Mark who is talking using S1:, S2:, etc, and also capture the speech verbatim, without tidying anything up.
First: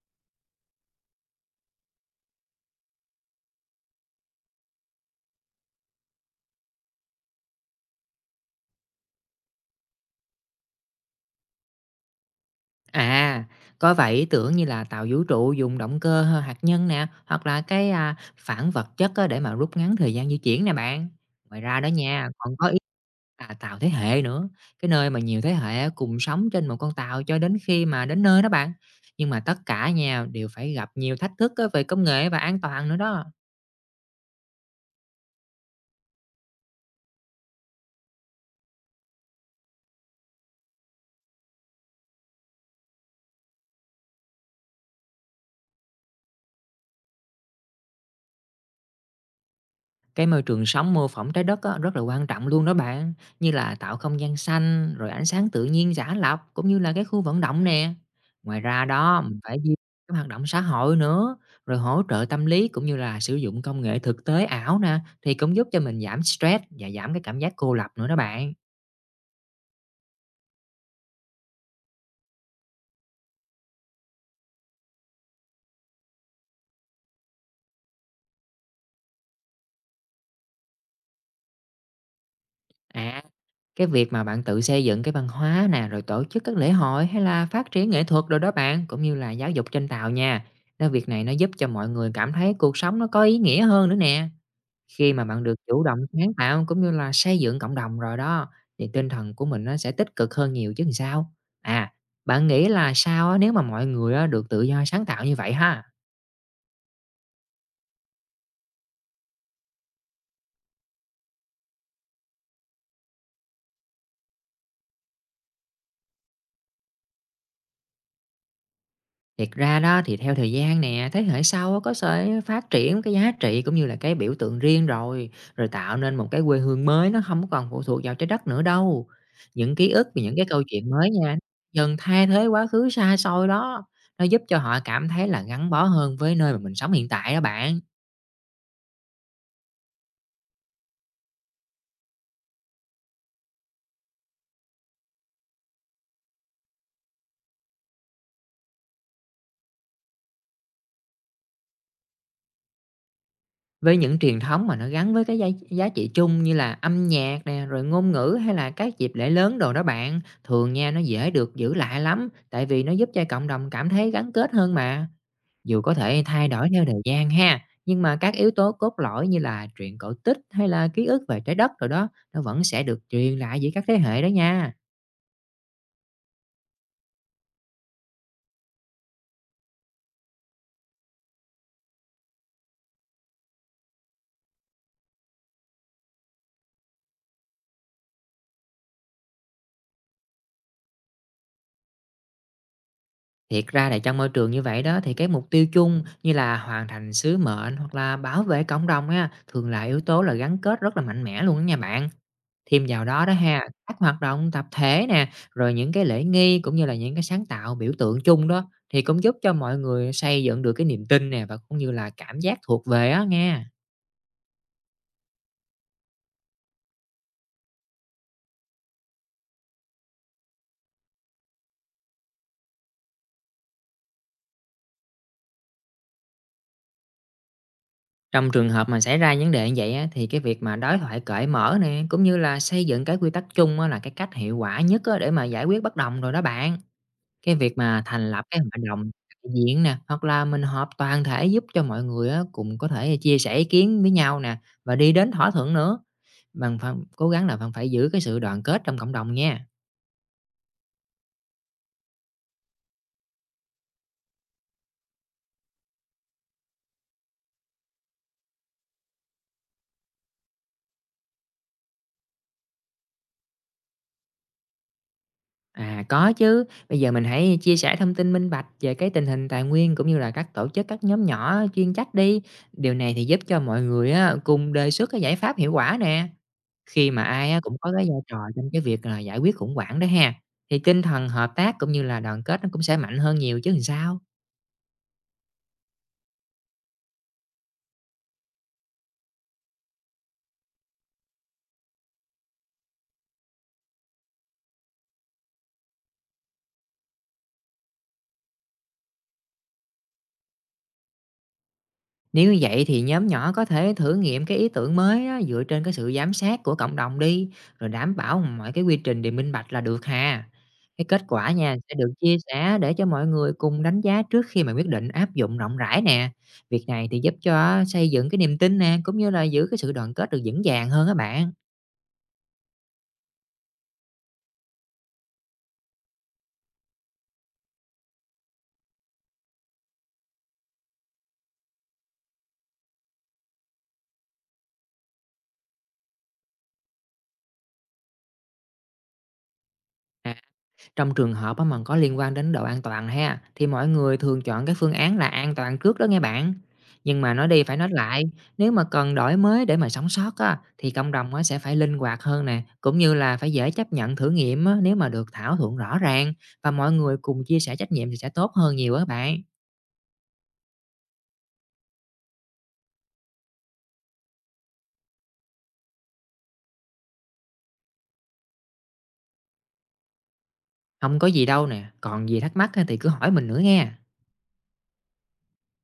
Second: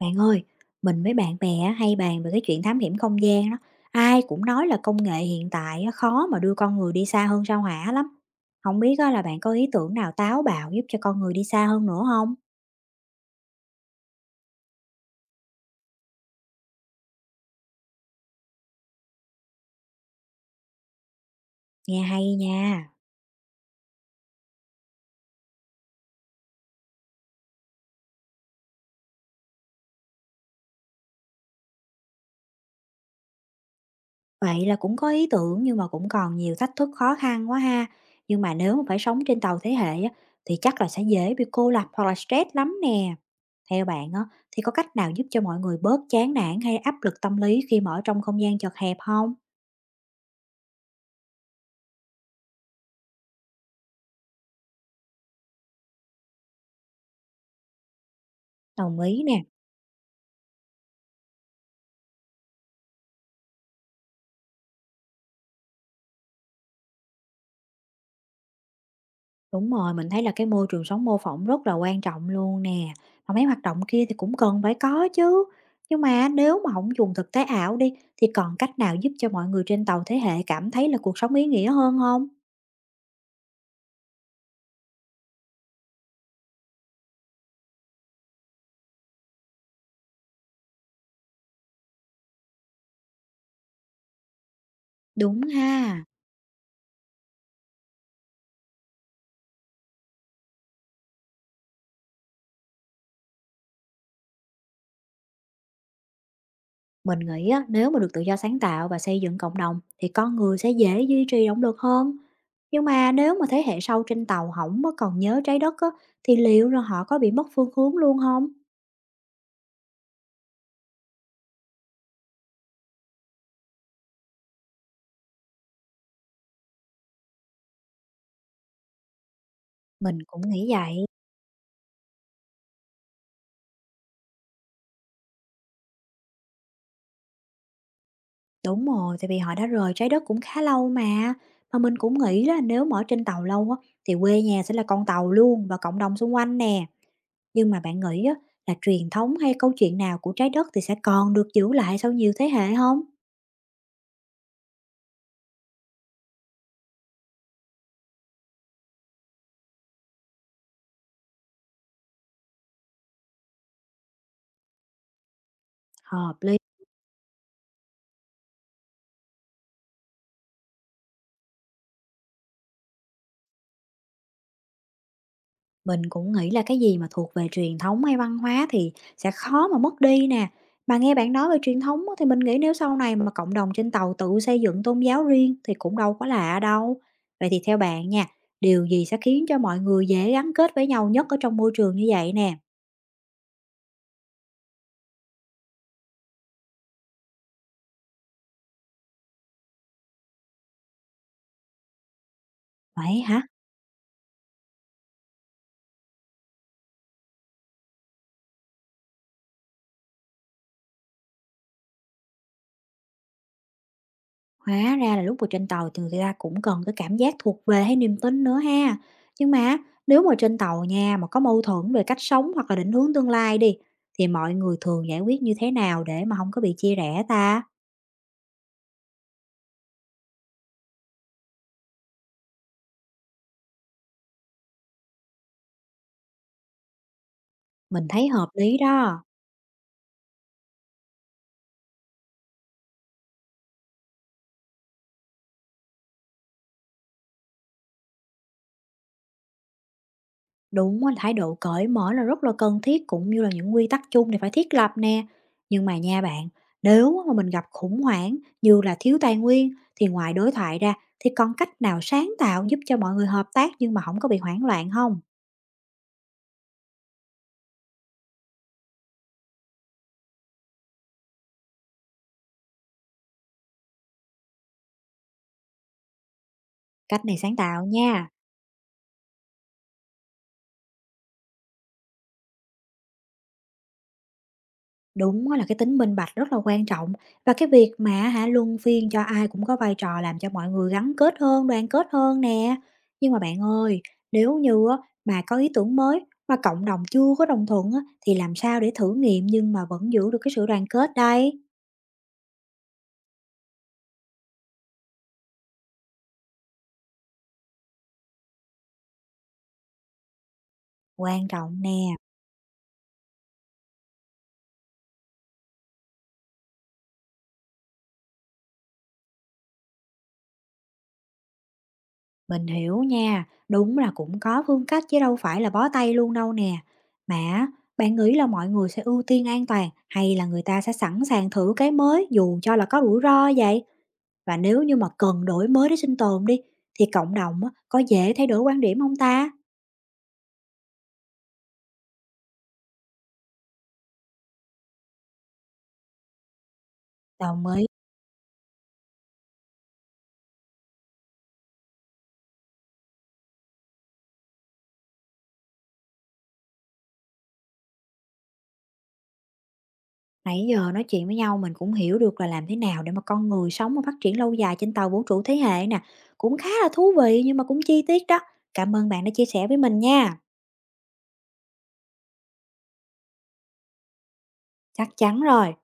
S1: Bạn ơi, mình với bạn bè á, hay bàn về cái chuyện thám hiểm không gian đó. Ai cũng nói là công nghệ hiện tại á, khó mà đưa con người đi xa hơn sao Hỏa lắm. Không biết á, là bạn có ý tưởng nào táo bạo giúp cho con người đi xa hơn nữa không?
S2: À, có vậy tưởng như là tàu vũ trụ dùng động cơ h- hạt nhân nè, hoặc là cái à, phản vật chất á, để mà rút ngắn thời gian di chuyển nè bạn. Ngoài ra đó
S1: Nghe
S2: nha,
S1: hay
S2: còn
S1: nha.
S2: có ý là tàu thế hệ nữa, cái nơi mà nhiều thế hệ cùng sống trên một con tàu cho đến khi mà đến nơi đó bạn. Nhưng mà tất cả nha đều phải gặp nhiều thách thức á, về công nghệ và an toàn nữa đó.
S1: Vậy là cũng có ý tưởng nhưng mà cũng còn nhiều thách thức khó khăn quá ha. Nhưng mà nếu mà phải sống trên tàu thế hệ á, thì chắc là sẽ dễ bị cô lập hoặc là stress lắm nè. Theo bạn á, thì có cách nào giúp cho mọi người bớt chán nản hay áp lực tâm lý khi mà ở trong không gian chật hẹp không?
S2: Cái môi trường sống mô phỏng trái đất á, rất là quan trọng luôn đó bạn, như là tạo không gian xanh, rồi ánh sáng tự nhiên giả lập, cũng như là cái khu vận động nè. Ngoài ra
S1: Đồng
S2: đó,
S1: ý
S2: mình
S1: nè.
S2: phải duy trì cái hoạt động xã hội nữa, rồi hỗ trợ tâm lý cũng như là sử dụng công nghệ thực tế ảo nè, thì cũng giúp cho mình giảm stress và giảm cái cảm giác cô lập nữa đó bạn.
S1: Đúng rồi, mình thấy là cái môi trường sống mô phỏng rất là quan trọng luôn nè. Mà mấy hoạt động kia thì cũng cần phải có chứ. Nhưng mà nếu mà không dùng thực tế ảo đi thì còn cách nào giúp cho mọi người trên tàu thế hệ cảm thấy là cuộc sống ý nghĩa hơn không?
S2: À, cái việc mà bạn tự xây dựng cái văn hóa nè, rồi tổ chức các lễ hội hay là phát triển nghệ thuật rồi đó bạn, cũng như là giáo dục trên tàu nha. Nó việc này nó giúp cho mọi người cảm thấy cuộc sống nó có ý nghĩa hơn nữa nè. Khi mà
S1: Đúng
S2: bạn được chủ động
S1: ha.
S2: sáng tạo cũng như là xây dựng cộng đồng rồi đó, thì tinh thần của mình nó sẽ tích cực hơn nhiều chứ làm sao. À, bạn nghĩ là sao á, nếu mà mọi người á, được tự do sáng tạo như vậy ha?
S1: Mình nghĩ á, nếu mà được tự do sáng tạo và xây dựng cộng đồng thì con người sẽ dễ duy trì động lực hơn. Nhưng mà nếu mà thế hệ sau trên tàu không có còn nhớ trái đất á, thì liệu là họ có bị mất phương hướng luôn không?
S2: Thiệt ra đó thì theo thời gian nè, thế hệ sau á có sẽ phát triển cái giá trị cũng như là cái biểu tượng riêng rồi, rồi tạo nên một cái quê hương mới nó không có còn phụ thuộc vào trái đất nữa đâu. Những ký ức
S1: Mình
S2: và những
S1: cũng
S2: cái câu
S1: nghĩ
S2: chuyện
S1: vậy.
S2: mới nha, dần thay thế quá khứ xa xôi đó, nó giúp cho họ cảm thấy là gắn bó hơn với nơi mà mình sống hiện tại đó bạn.
S1: Đúng rồi, tại vì họ đã rời Trái Đất cũng khá lâu mà. Mà mình cũng nghĩ là nếu mà ở trên tàu lâu á, thì quê nhà sẽ là con tàu luôn và cộng đồng xung quanh nè. Nhưng mà bạn nghĩ á, là truyền thống hay câu chuyện nào của Trái Đất thì sẽ còn được giữ lại sau nhiều thế hệ không?
S2: Với những truyền thống mà nó gắn với cái giá giá trị chung như là âm nhạc nè, rồi ngôn ngữ hay là các dịp lễ lớn đồ đó bạn, thường nha nó dễ được giữ lại lắm, tại vì nó giúp cho cộng đồng cảm thấy gắn kết hơn mà. Dù có thể
S1: Hợp
S2: thay
S1: lý.
S2: đổi theo thời gian ha, nhưng mà các yếu tố cốt lõi như là truyện cổ tích hay là ký ức về trái đất rồi đó, nó vẫn sẽ được truyền lại giữa các thế hệ đó nha.
S1: Mình cũng nghĩ là cái gì mà thuộc về truyền thống hay văn hóa thì sẽ khó mà mất đi nè. Mà nghe bạn nói về truyền thống á, thì mình nghĩ nếu sau này mà cộng đồng trên tàu tự xây dựng tôn giáo riêng thì cũng đâu có lạ đâu. Vậy thì theo bạn nha, điều gì sẽ khiến cho mọi người dễ gắn kết với nhau nhất ở trong môi trường như vậy nè?
S2: Thiệt ra là trong môi trường như vậy đó thì cái mục tiêu chung như là hoàn thành sứ mệnh hoặc là bảo vệ cộng đồng á thường là yếu tố là gắn kết rất là mạnh mẽ luôn đó nha bạn. Thêm vào
S1: Vậy
S2: đó đó
S1: hả?
S2: ha, các hoạt động tập thể nè, rồi những cái lễ nghi cũng như là những cái sáng tạo biểu tượng chung đó thì cũng giúp cho mọi người xây dựng được cái niềm tin nè và cũng như là cảm giác thuộc về á nghe.
S1: Hóa ra là lúc mà trên tàu thì người ta cũng cần cái cảm giác thuộc về hay niềm tin nữa ha. Nhưng mà nếu mà trên tàu nha mà có mâu thuẫn về cách sống hoặc là định hướng tương lai đi thì mọi người thường giải quyết như thế nào để mà không có bị chia rẽ ta?
S2: Trong trường hợp mà xảy ra vấn đề như vậy á, thì cái việc mà đối thoại cởi mở nè cũng như là xây dựng cái quy tắc chung á, là cái cách hiệu quả nhất á, để mà giải quyết bất đồng rồi đó bạn. Cái việc mà
S1: Mình thấy
S2: thành lập
S1: hợp
S2: cái hội
S1: lý
S2: đồng
S1: đó.
S2: đại diện nè, hoặc là mình họp toàn thể giúp cho mọi người á, cùng có thể chia sẻ ý kiến với nhau nè, và đi đến thỏa thuận nữa. Bạn phải cố gắng là bạn phải giữ cái sự đoàn kết trong cộng đồng nha.
S1: Đúng là thái độ cởi mở là rất là cần thiết cũng như là những quy tắc chung thì phải thiết lập nè. Nhưng mà nha bạn, nếu mà mình gặp khủng hoảng như là thiếu tài nguyên thì ngoài đối thoại ra thì còn cách nào sáng tạo giúp cho mọi người hợp tác nhưng mà không có bị hoảng loạn không?
S2: À, có chứ, bây giờ mình hãy chia sẻ thông tin minh bạch về cái tình hình tài nguyên cũng như là các tổ chức, các nhóm nhỏ chuyên trách đi. Điều này thì giúp cho mọi người á, cùng đề xuất cái giải pháp hiệu quả nè. Khi mà
S1: Cách này
S2: ai
S1: sáng
S2: á cũng
S1: tạo
S2: có cái vai
S1: nha.
S2: trò trong cái việc là giải quyết khủng hoảng đó ha, thì tinh thần hợp tác cũng như là đoàn kết nó cũng sẽ mạnh hơn nhiều chứ làm sao.
S1: Đúng á là cái tính minh bạch rất là quan trọng và cái việc mà hả luân phiên cho ai cũng có vai trò làm cho mọi người gắn kết hơn, đoàn kết hơn nè. Nhưng mà bạn ơi, nếu như á, mà có ý tưởng mới mà cộng đồng chưa có đồng thuận á, thì làm sao để thử nghiệm nhưng mà vẫn giữ được cái sự đoàn kết đây?
S2: Nếu như vậy thì nhóm nhỏ có thể thử nghiệm cái ý tưởng mới á, dựa trên cái sự giám sát của cộng đồng đi, rồi đảm bảo mọi cái quy trình đều minh bạch là được ha. Cái kết
S1: Quan
S2: quả nha
S1: trọng
S2: sẽ
S1: nè.
S2: được chia sẻ để cho mọi người cùng đánh giá trước khi mà quyết định áp dụng rộng rãi nè. Việc này thì giúp cho xây dựng cái niềm tin nè, cũng như là giữ cái sự đoàn kết được vững vàng hơn các bạn.
S1: Mình hiểu nha, đúng là cũng có phương cách chứ đâu phải là bó tay luôn đâu nè. Mà á, bạn nghĩ là mọi người sẽ ưu tiên an toàn hay là người ta sẽ sẵn sàng thử cái mới dù cho là có rủi ro vậy? Và nếu như mà cần đổi mới để sinh tồn đi thì cộng đồng á, có dễ thay đổi quan điểm không ta?
S2: Trong trường hợp á mà có liên quan đến độ an toàn ha, thì mọi người thường chọn cái phương án là an toàn trước đó nghe bạn. Nhưng mà nói đi
S1: Đồng
S2: phải
S1: ý.
S2: nói lại, nếu mà cần đổi mới để mà sống sót á, thì cộng đồng á sẽ phải linh hoạt hơn nè, cũng như là phải dễ chấp nhận thử nghiệm á, nếu mà được thảo luận rõ ràng và mọi người cùng chia sẻ trách nhiệm thì sẽ tốt hơn nhiều á bạn.
S1: Nãy giờ nói chuyện với nhau mình cũng hiểu được là làm thế nào để mà con người sống và phát triển lâu dài trên tàu vũ trụ thế hệ nè. Cũng khá là thú vị nhưng mà cũng chi tiết đó. Cảm ơn bạn đã chia sẻ với mình nha.
S2: Không có gì đâu nè, còn gì thắc mắc á thì cứ hỏi mình nữa nghe.
S1: Chắc chắn rồi.